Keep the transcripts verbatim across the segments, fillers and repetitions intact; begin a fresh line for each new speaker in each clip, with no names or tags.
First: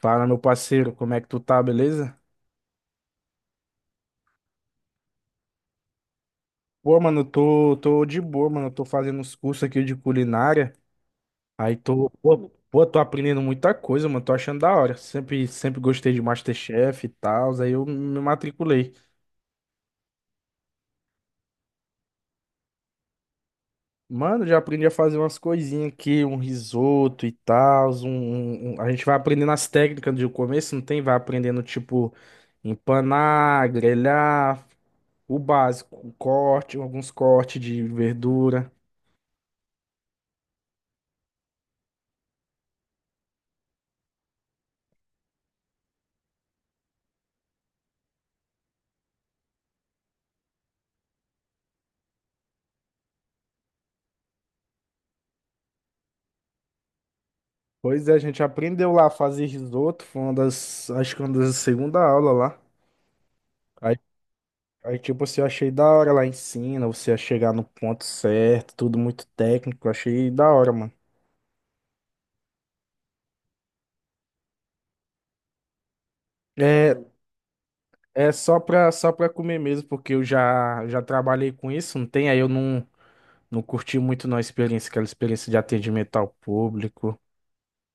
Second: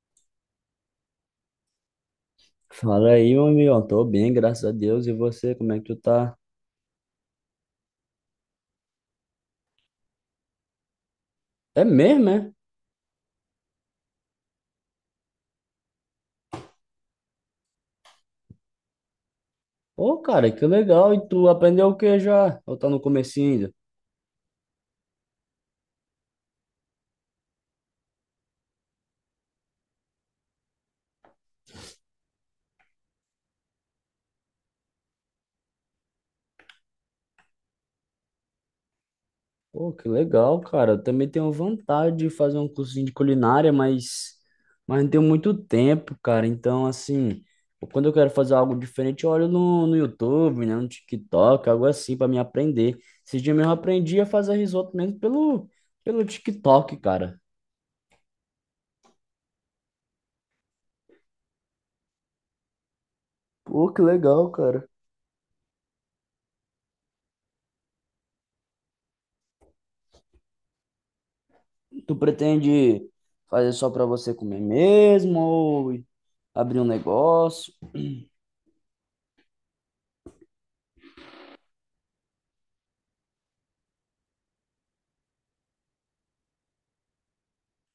Fala, meu parceiro, como é que tu tá, beleza?
Fala aí, meu amigo. Tô bem, graças a Deus. E você, como é que tu tá?
Pô, mano, tô, tô de boa, mano. Tô fazendo uns cursos aqui de culinária. Aí
É
tô,
mesmo,
pô,
é?
pô, tô aprendendo muita coisa, mano. Tô achando da hora. Sempre, sempre gostei de MasterChef e tal. Aí eu me matriculei.
Ô, cara, que legal. E tu aprendeu o que já? Ou tá no comecinho ainda?
Mano, já aprendi a fazer umas coisinhas aqui, um risoto e tal. Um, um- um, a gente vai aprendendo as técnicas do começo, não tem? Vai aprendendo, tipo, empanar, grelhar, o básico, o corte, alguns cortes de verdura.
Pô, que legal, cara. Eu também tenho vontade de fazer um cursinho de culinária, mas, mas não tenho muito tempo, cara. Então, assim, quando eu quero fazer algo diferente, eu olho no, no YouTube, né? No TikTok, algo assim, pra me aprender. Esse dia mesmo eu aprendi a fazer risoto mesmo pelo, pelo TikTok, cara.
Pois é, a gente aprendeu lá a fazer risoto, foi uma das, acho que uma das segunda aula lá.
Pô,
Aí,
que legal, cara.
aí tipo, assim, eu achei da hora lá ensina, você a chegar no ponto certo, tudo muito técnico, achei da hora, mano.
Tu pretende fazer só pra você comer mesmo ou abrir um
É,
negócio?
é só pra, só pra comer mesmo, porque eu já, já trabalhei com isso, não tem? Aí eu não, não curti muito não a experiência, aquela experiência de atendimento ao público.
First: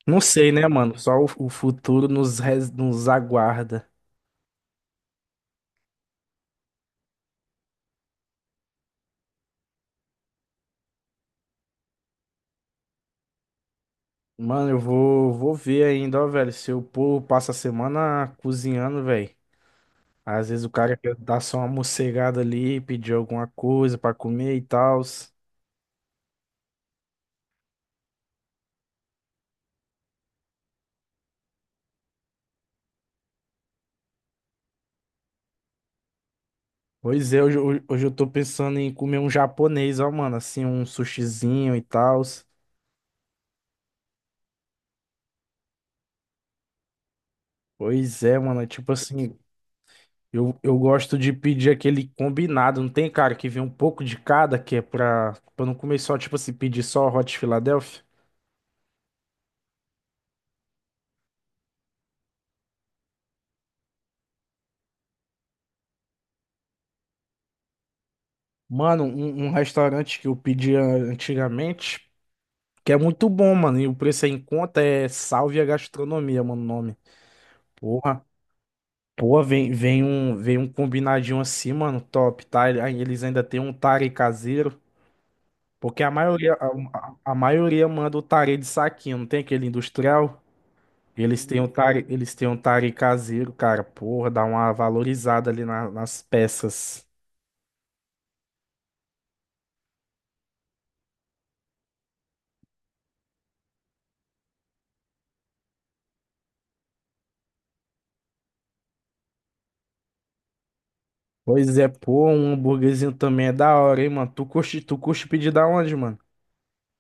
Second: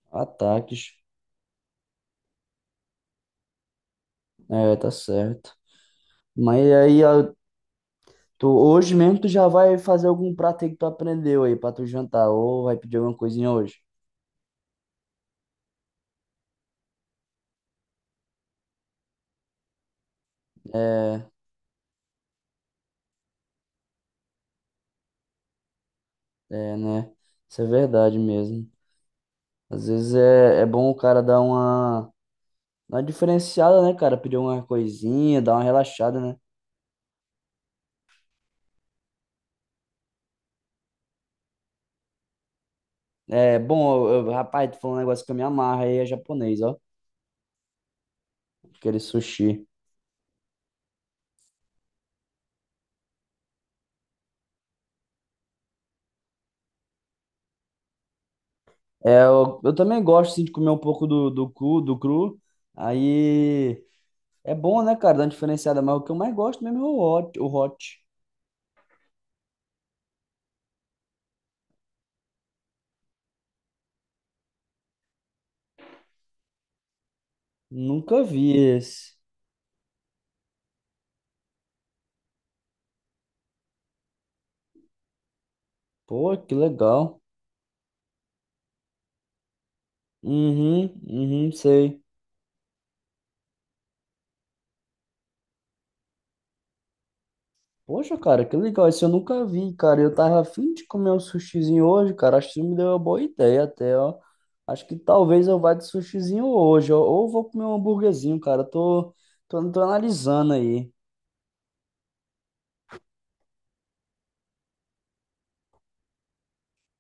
Não sei, né,
Ataques.
mano? Só o, o futuro nos, res- nos aguarda.
É, tá certo. Mas aí a- tu, hoje mesmo tu já vai fazer algum prato aí que tu aprendeu aí pra tu jantar ou vai pedir alguma coisinha hoje?
Mano, eu vou, vou ver ainda, ó, velho. Se o povo passa a semana cozinhando, velho. Às vezes o cara quer
É,
dar só uma mocegada ali, pedir alguma coisa pra comer e tal.
é, né? Isso é verdade mesmo. Às vezes é, é bom o cara dar uma, uma diferenciada, né, cara? Pedir uma coisinha, dar uma relaxada, né?
Pois é, hoje, hoje hoje eu tô pensando em comer um japonês, ó, mano. Assim, um sushizinho e tal.
É bom, eu- eu- rapaz, tu falou um negócio que eu me amarro aí, é japonês, ó.
Pois é, mano. é Tipo
Aquele
assim,
sushi.
eu, eu gosto de pedir aquele combinado, não tem, cara, que vem um pouco de cada, que é pra, pra não comer só, tipo assim, pedir só Hot Philadelphia.
É, eu, eu também gosto assim, de comer um pouco do, do cru, do cru. Aí é bom, né, cara? Dá uma diferenciada, mas o que eu mais gosto mesmo é o hot, o hot.
Mano, um, um restaurante que eu pedia antigamente. Que é muito bom, mano. E o preço é em conta, é Salve a Gastronomia, mano, o nome.
Nunca
Porra.
vi esse.
Porra, vem, vem um, vem um combinadinho assim, mano, top, tá? Ele- aí Eles ainda tem um tare caseiro, porque a
Pô,
maioria,
que
a, a-
legal.
a maioria manda o tare de saquinho, não tem aquele industrial?
Uhum,
Eles
uhum,
têm um
sei.
tare, eles têm um tare caseiro, cara, porra, dá uma valorizada ali na- nas peças.
Poxa, cara, que legal. Esse eu nunca vi, cara. Eu tava afim de comer um sushizinho hoje, cara. Acho que isso me deu uma boa ideia até, ó. Acho que talvez eu vá de sushizinho hoje, ó. Ou vou comer um hambúrguerzinho, cara. Tô, tô, tô analisando aí.
Pois é, pô, um hambúrguerzinho também é da hora, hein, mano? Tu curte, tu curte pedir da onde, mano?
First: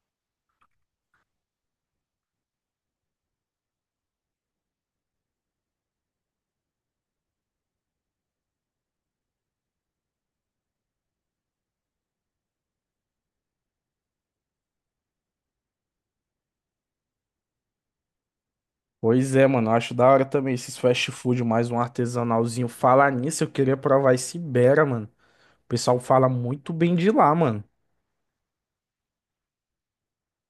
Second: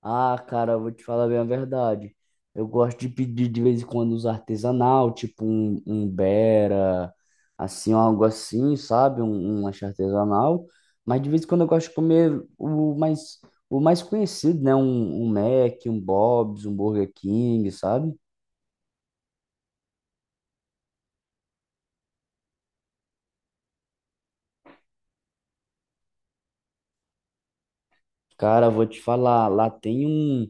Ah, cara, eu vou te falar bem a verdade. Eu gosto de pedir de vez em quando os artesanal, tipo um, um Bera, assim, um algo assim, sabe? Um, um lanche artesanal. Mas de vez em quando eu gosto de comer o mais, o mais conhecido, né? Um, um Mac, um Bob's, um Burger King, sabe?
Pois é, mano, eu acho da hora também esses fast food, mais um artesanalzinho. Falar nisso, eu queria provar esse Ibera, mano. O pessoal fala muito bem de lá, mano.
Cara, eu vou te falar, lá tem um,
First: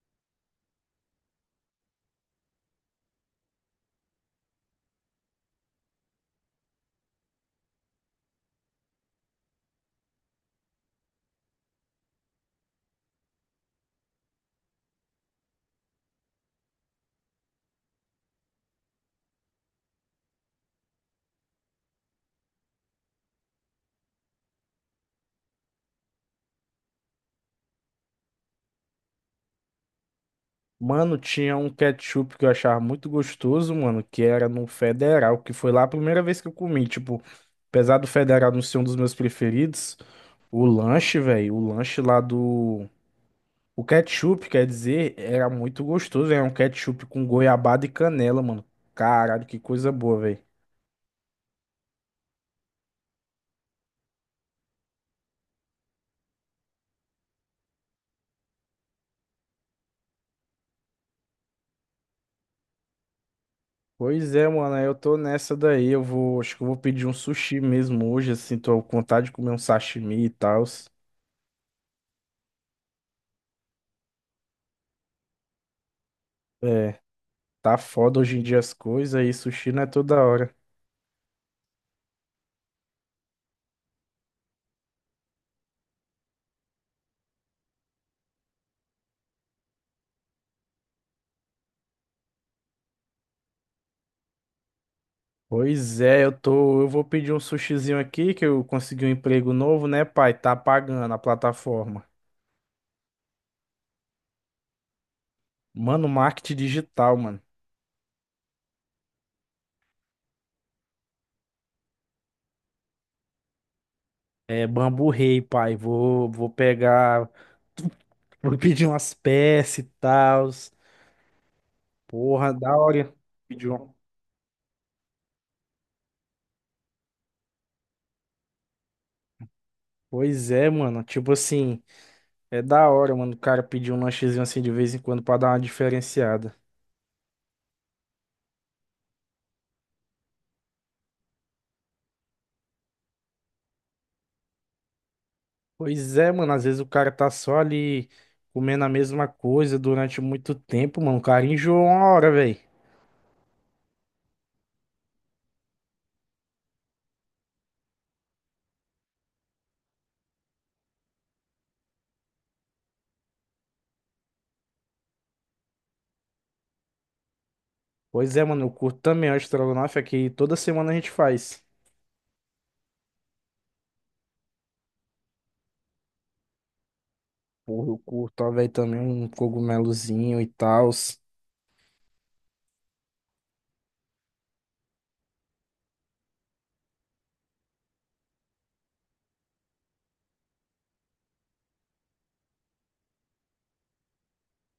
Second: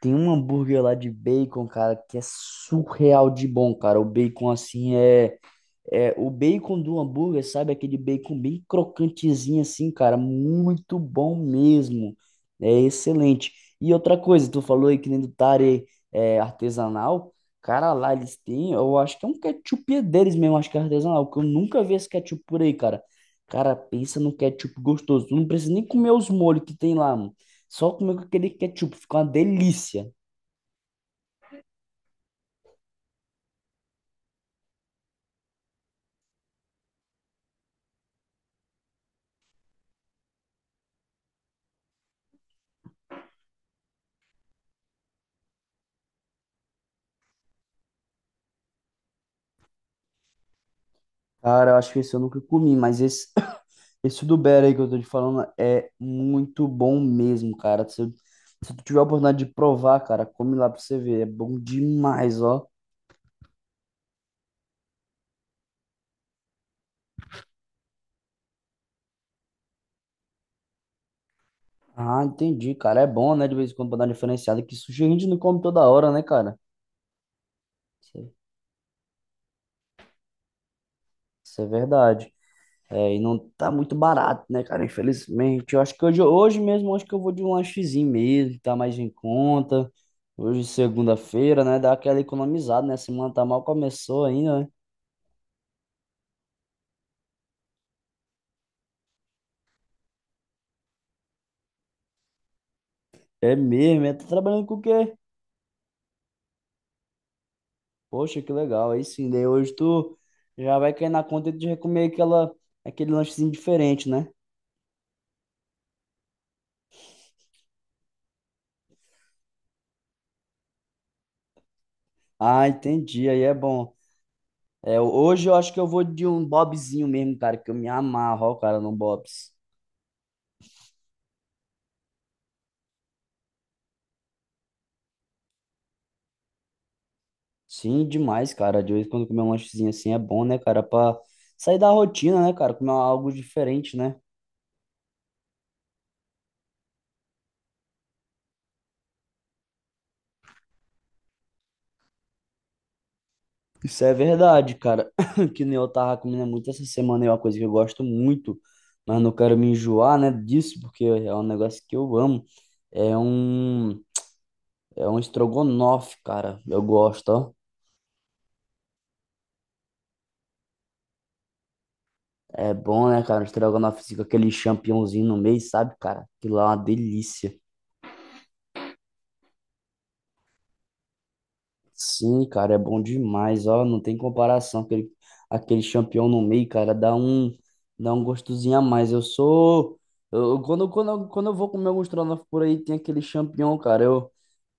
tem um hambúrguer lá de bacon, cara, que é surreal de bom, cara. O bacon, assim, é. É, o bacon do hambúrguer, sabe? Aquele bacon bem crocantezinho assim, cara. Muito bom mesmo. É excelente. E outra coisa, tu falou aí que nem do tare é, artesanal. Cara, lá eles têm, eu acho que é um ketchup deles mesmo, acho que é artesanal, porque eu nunca vi esse ketchup por aí, cara. Cara, pensa no ketchup gostoso. Tu não precisa nem comer os molhos que tem lá, mano. Só comer com aquele ketchup, fica uma delícia.
Mano, tinha um ketchup que eu achava muito gostoso, mano, que era no Federal, que foi lá a primeira vez que eu comi. Tipo, apesar do Federal não ser um dos meus preferidos, o lanche, velho, o lanche lá do. O ketchup, quer dizer, era muito gostoso. Era um ketchup com goiabada e canela, mano. Caralho, que coisa boa, velho.
Cara, eu acho que esse eu nunca comi, mas esse esse do Bear aí que eu tô te falando é muito bom mesmo, cara. Se, se tu tiver a oportunidade de provar, cara, come lá pra você ver. É bom demais, ó.
Pois é, mano, eu tô nessa daí. Eu vou, acho que eu vou pedir um sushi mesmo hoje, assim, tô com vontade de comer um sashimi e tal.
Ah, entendi, cara. É bom, né? De vez em quando pra dar uma diferenciada, que sushi a gente não come toda hora, né, cara?
É, tá
Isso,
foda
é,
hoje em dia as coisas e sushi não é toda hora.
isso é verdade. É, e não tá muito barato, né, cara? Infelizmente. Eu acho que hoje, hoje mesmo, eu acho que eu vou de um lanchezinho mesmo, tá mais em conta. Hoje, segunda-feira, né? Dá aquela economizada, né? Semana tá mal começou ainda, né?
Pois é, eu tô, eu vou pedir um sushizinho aqui que eu consegui um emprego novo, né, pai? Tá pagando a plataforma.
É mesmo, é. Tá trabalhando com o quê?
Mano, marketing digital, mano.
Poxa, que legal. Aí sim, daí hoje tu já vai cair na conta de comer aquela, aquele lanchezinho diferente, né?
É Bambu Rei, pai. Vou, vou pegar, vou pedir umas peças e tal. Porra,
Ah,
da hora.
entendi. Aí é
Pedir um.
bom. É, hoje eu acho que eu vou de um Bobzinho mesmo, cara, que eu me amarro, ó, cara, no Bob's.
Pois é, mano, tipo assim. É da hora, mano, o cara pedir um lanchezinho assim de vez em quando pra dar uma diferenciada.
Sim, demais, cara. De vez em quando comer um lanchezinho assim é bom, né, cara? Pra sair da rotina, né, cara? Comer algo diferente, né?
Pois é, mano, às vezes o cara tá só ali comendo a mesma coisa durante muito tempo, mano. O cara enjoa uma hora, velho.
Isso é verdade, cara. Que nem eu tava comendo muito essa semana, é uma coisa que eu gosto muito, mas não quero me enjoar, né, disso, porque é um negócio que eu amo. É um é um estrogonofe, cara. Eu gosto, ó.
Pois é, mano, eu curto também o estrogonofe, é que toda semana a gente faz.
É bom, né, cara? Um estrogonofe assim, com aquele champignonzinho no meio, sabe, cara? Aquilo lá é uma delícia.
Porra, eu curto, ó, velho, também um cogumelozinho e tal.
Sim, cara, é bom demais, ó, não tem comparação, aquele, aquele champignon no meio, cara, dá um, dá um gostosinho a mais, eu sou, eu, quando, quando, eu- quando eu vou comer alguns estrogonofe por aí, tem aquele champignon, cara, eu,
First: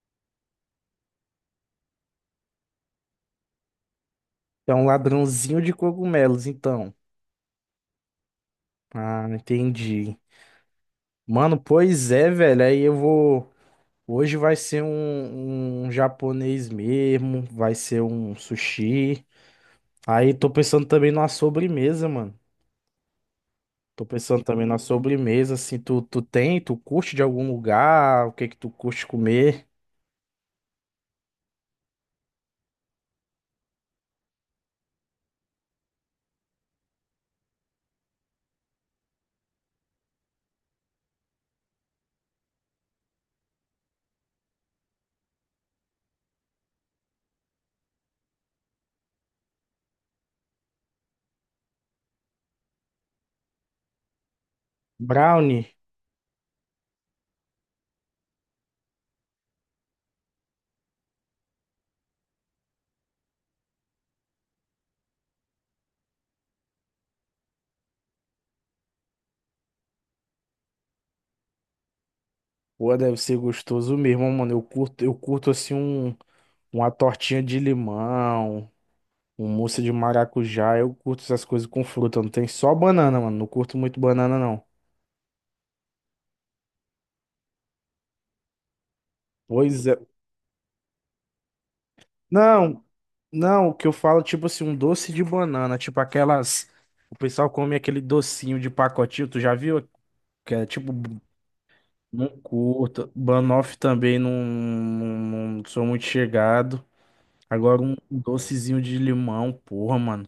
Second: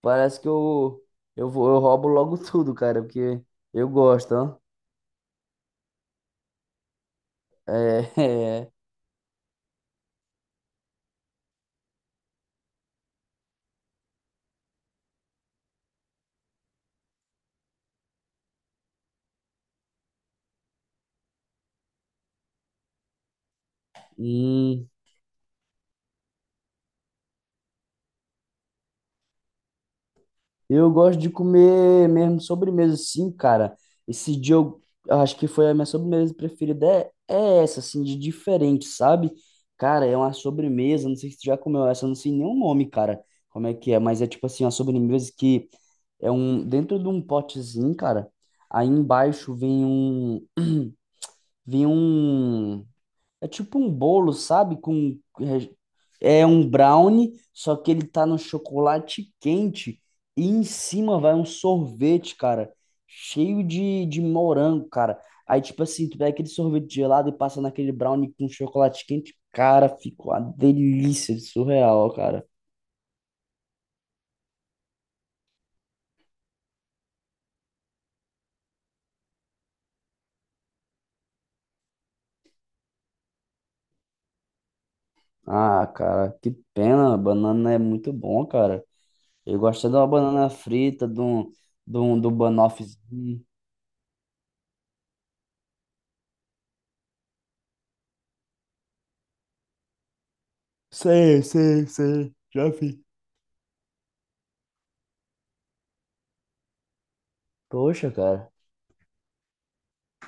parece que eu, eu vou, eu roubo logo tudo, cara, porque eu gosto, ó,
É um ladrãozinho de cogumelos, então.
é, é.
Ah, entendi. Mano, pois é, velho, aí eu vou. Hoje vai ser um, um japonês mesmo, vai ser um sushi. Aí tô pensando também numa sobremesa, mano. Tô pensando também na
Hum.
sobremesa, assim, tu, tu tem, tu curte de algum lugar, o que que tu curte comer?
Eu gosto de comer mesmo sobremesa, sim, cara. Esse dia eu eu acho que foi a minha sobremesa preferida. É, é essa, assim, de diferente, sabe? Cara, é uma sobremesa. Não sei se tu já comeu essa, eu não sei nem o nome, cara. Como é que é? Mas é tipo assim, uma sobremesa que é um. Dentro de um potezinho, cara. Aí embaixo vem um. Vem um. É tipo um bolo, sabe? Com re-
Brownie,
é um brownie, só que ele tá no chocolate quente e em cima vai um sorvete, cara, cheio de, de morango, cara. Aí tipo assim, tu pega aquele sorvete gelado e passa naquele brownie com chocolate quente, cara, fica uma delícia de surreal, cara.
pô, deve ser gostoso mesmo, mano. Eu curto, eu curto assim um, uma tortinha de limão, um mousse de maracujá, eu curto essas coisas com fruta, não tem só banana, mano. Não curto muito banana, não.
Ah, cara, que pena, banana é muito bom, cara. Eu
Pois
gosto de
é.
uma banana frita, de um, de um, de um
Não,
banoffezinho.
Não, o que eu falo, tipo assim, um doce de banana, tipo aquelas. O pessoal come aquele docinho de pacotinho, tu já viu? Que é tipo,
Sei, sei,
não
sei, já vi.
curto. Banoffee também não, não, não sou muito chegado. Agora um
Poxa, cara.
docezinho de limão, porra, mano,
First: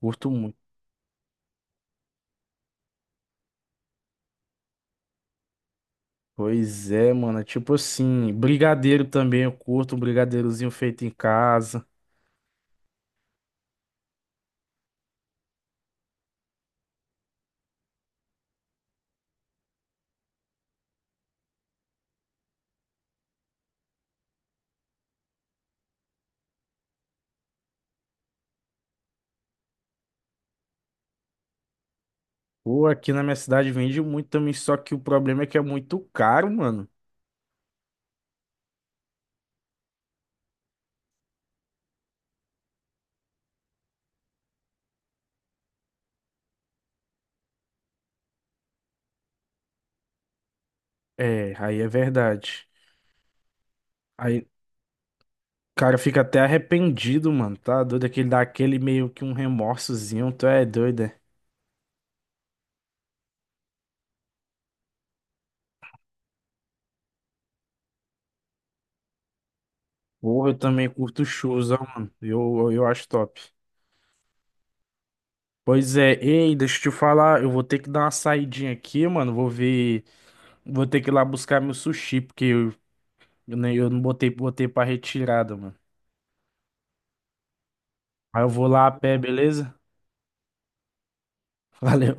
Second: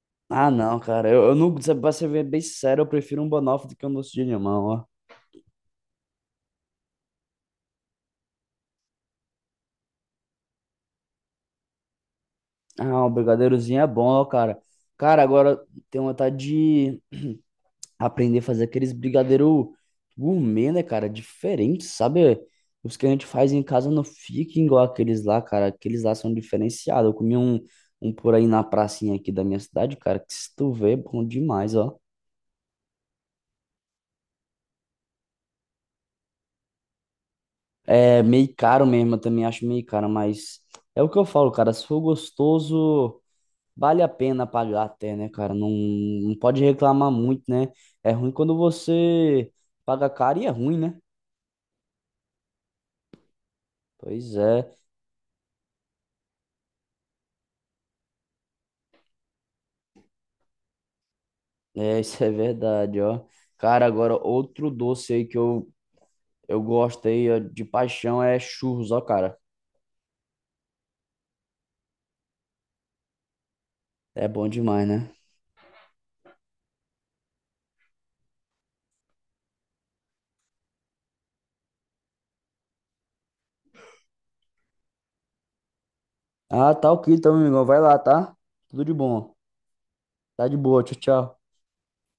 curto
Ah,
muito.
não, cara. Eu, eu não, pra ser bem bem sincero, eu prefiro um banoffee do que um doce de limão, ó.
Pois é, mano, é tipo assim, brigadeiro também eu curto, um brigadeirozinho feito em casa.
Ah, um brigadeirozinho é bom, ó, cara. Cara, agora tenho vontade de aprender a fazer aqueles brigadeiro gourmet, né, cara? Diferente, sabe? Os que a gente faz em casa não ficam igual aqueles lá, cara. Aqueles lá são diferenciados. Eu comi um, um por aí na pracinha aqui da minha cidade, cara, que se tu vê, é bom demais, ó.
Pô, aqui na minha cidade vende muito também, só que o problema é que é muito caro, mano.
É meio caro mesmo, eu também acho meio caro, mas é o que eu falo, cara. Se for gostoso. Vale a pena pagar até, né, cara? Não, não pode reclamar muito, né? É ruim quando você paga caro e é ruim, né?
É, aí é verdade.
Pois
Aí
é,
Cara, fica até arrependido, mano. Tá doido? Aquele dá aquele meio que um remorsozinho. Tu é doido, é?
é, isso é verdade, ó. Cara, agora outro doce aí que eu, eu gosto aí, ó, de paixão é churros, ó, cara.
Porra, eu também curto shows, ó, mano. Eu, eu, eu acho top.
É bom demais, né?
Pois é, ei, deixa eu te falar. Eu vou ter que dar uma saidinha aqui, mano. Vou ver. Vou ter que ir lá buscar meu sushi, porque eu, eu, nem- eu não botei, botei pra retirada, mano.
Ah, tá ok, então, meu amigão. Vai lá, tá?
Aí eu vou
Tudo
lá a
de
pé,
bom.
beleza?
Tá de boa, tchau, tchau.
Valeu.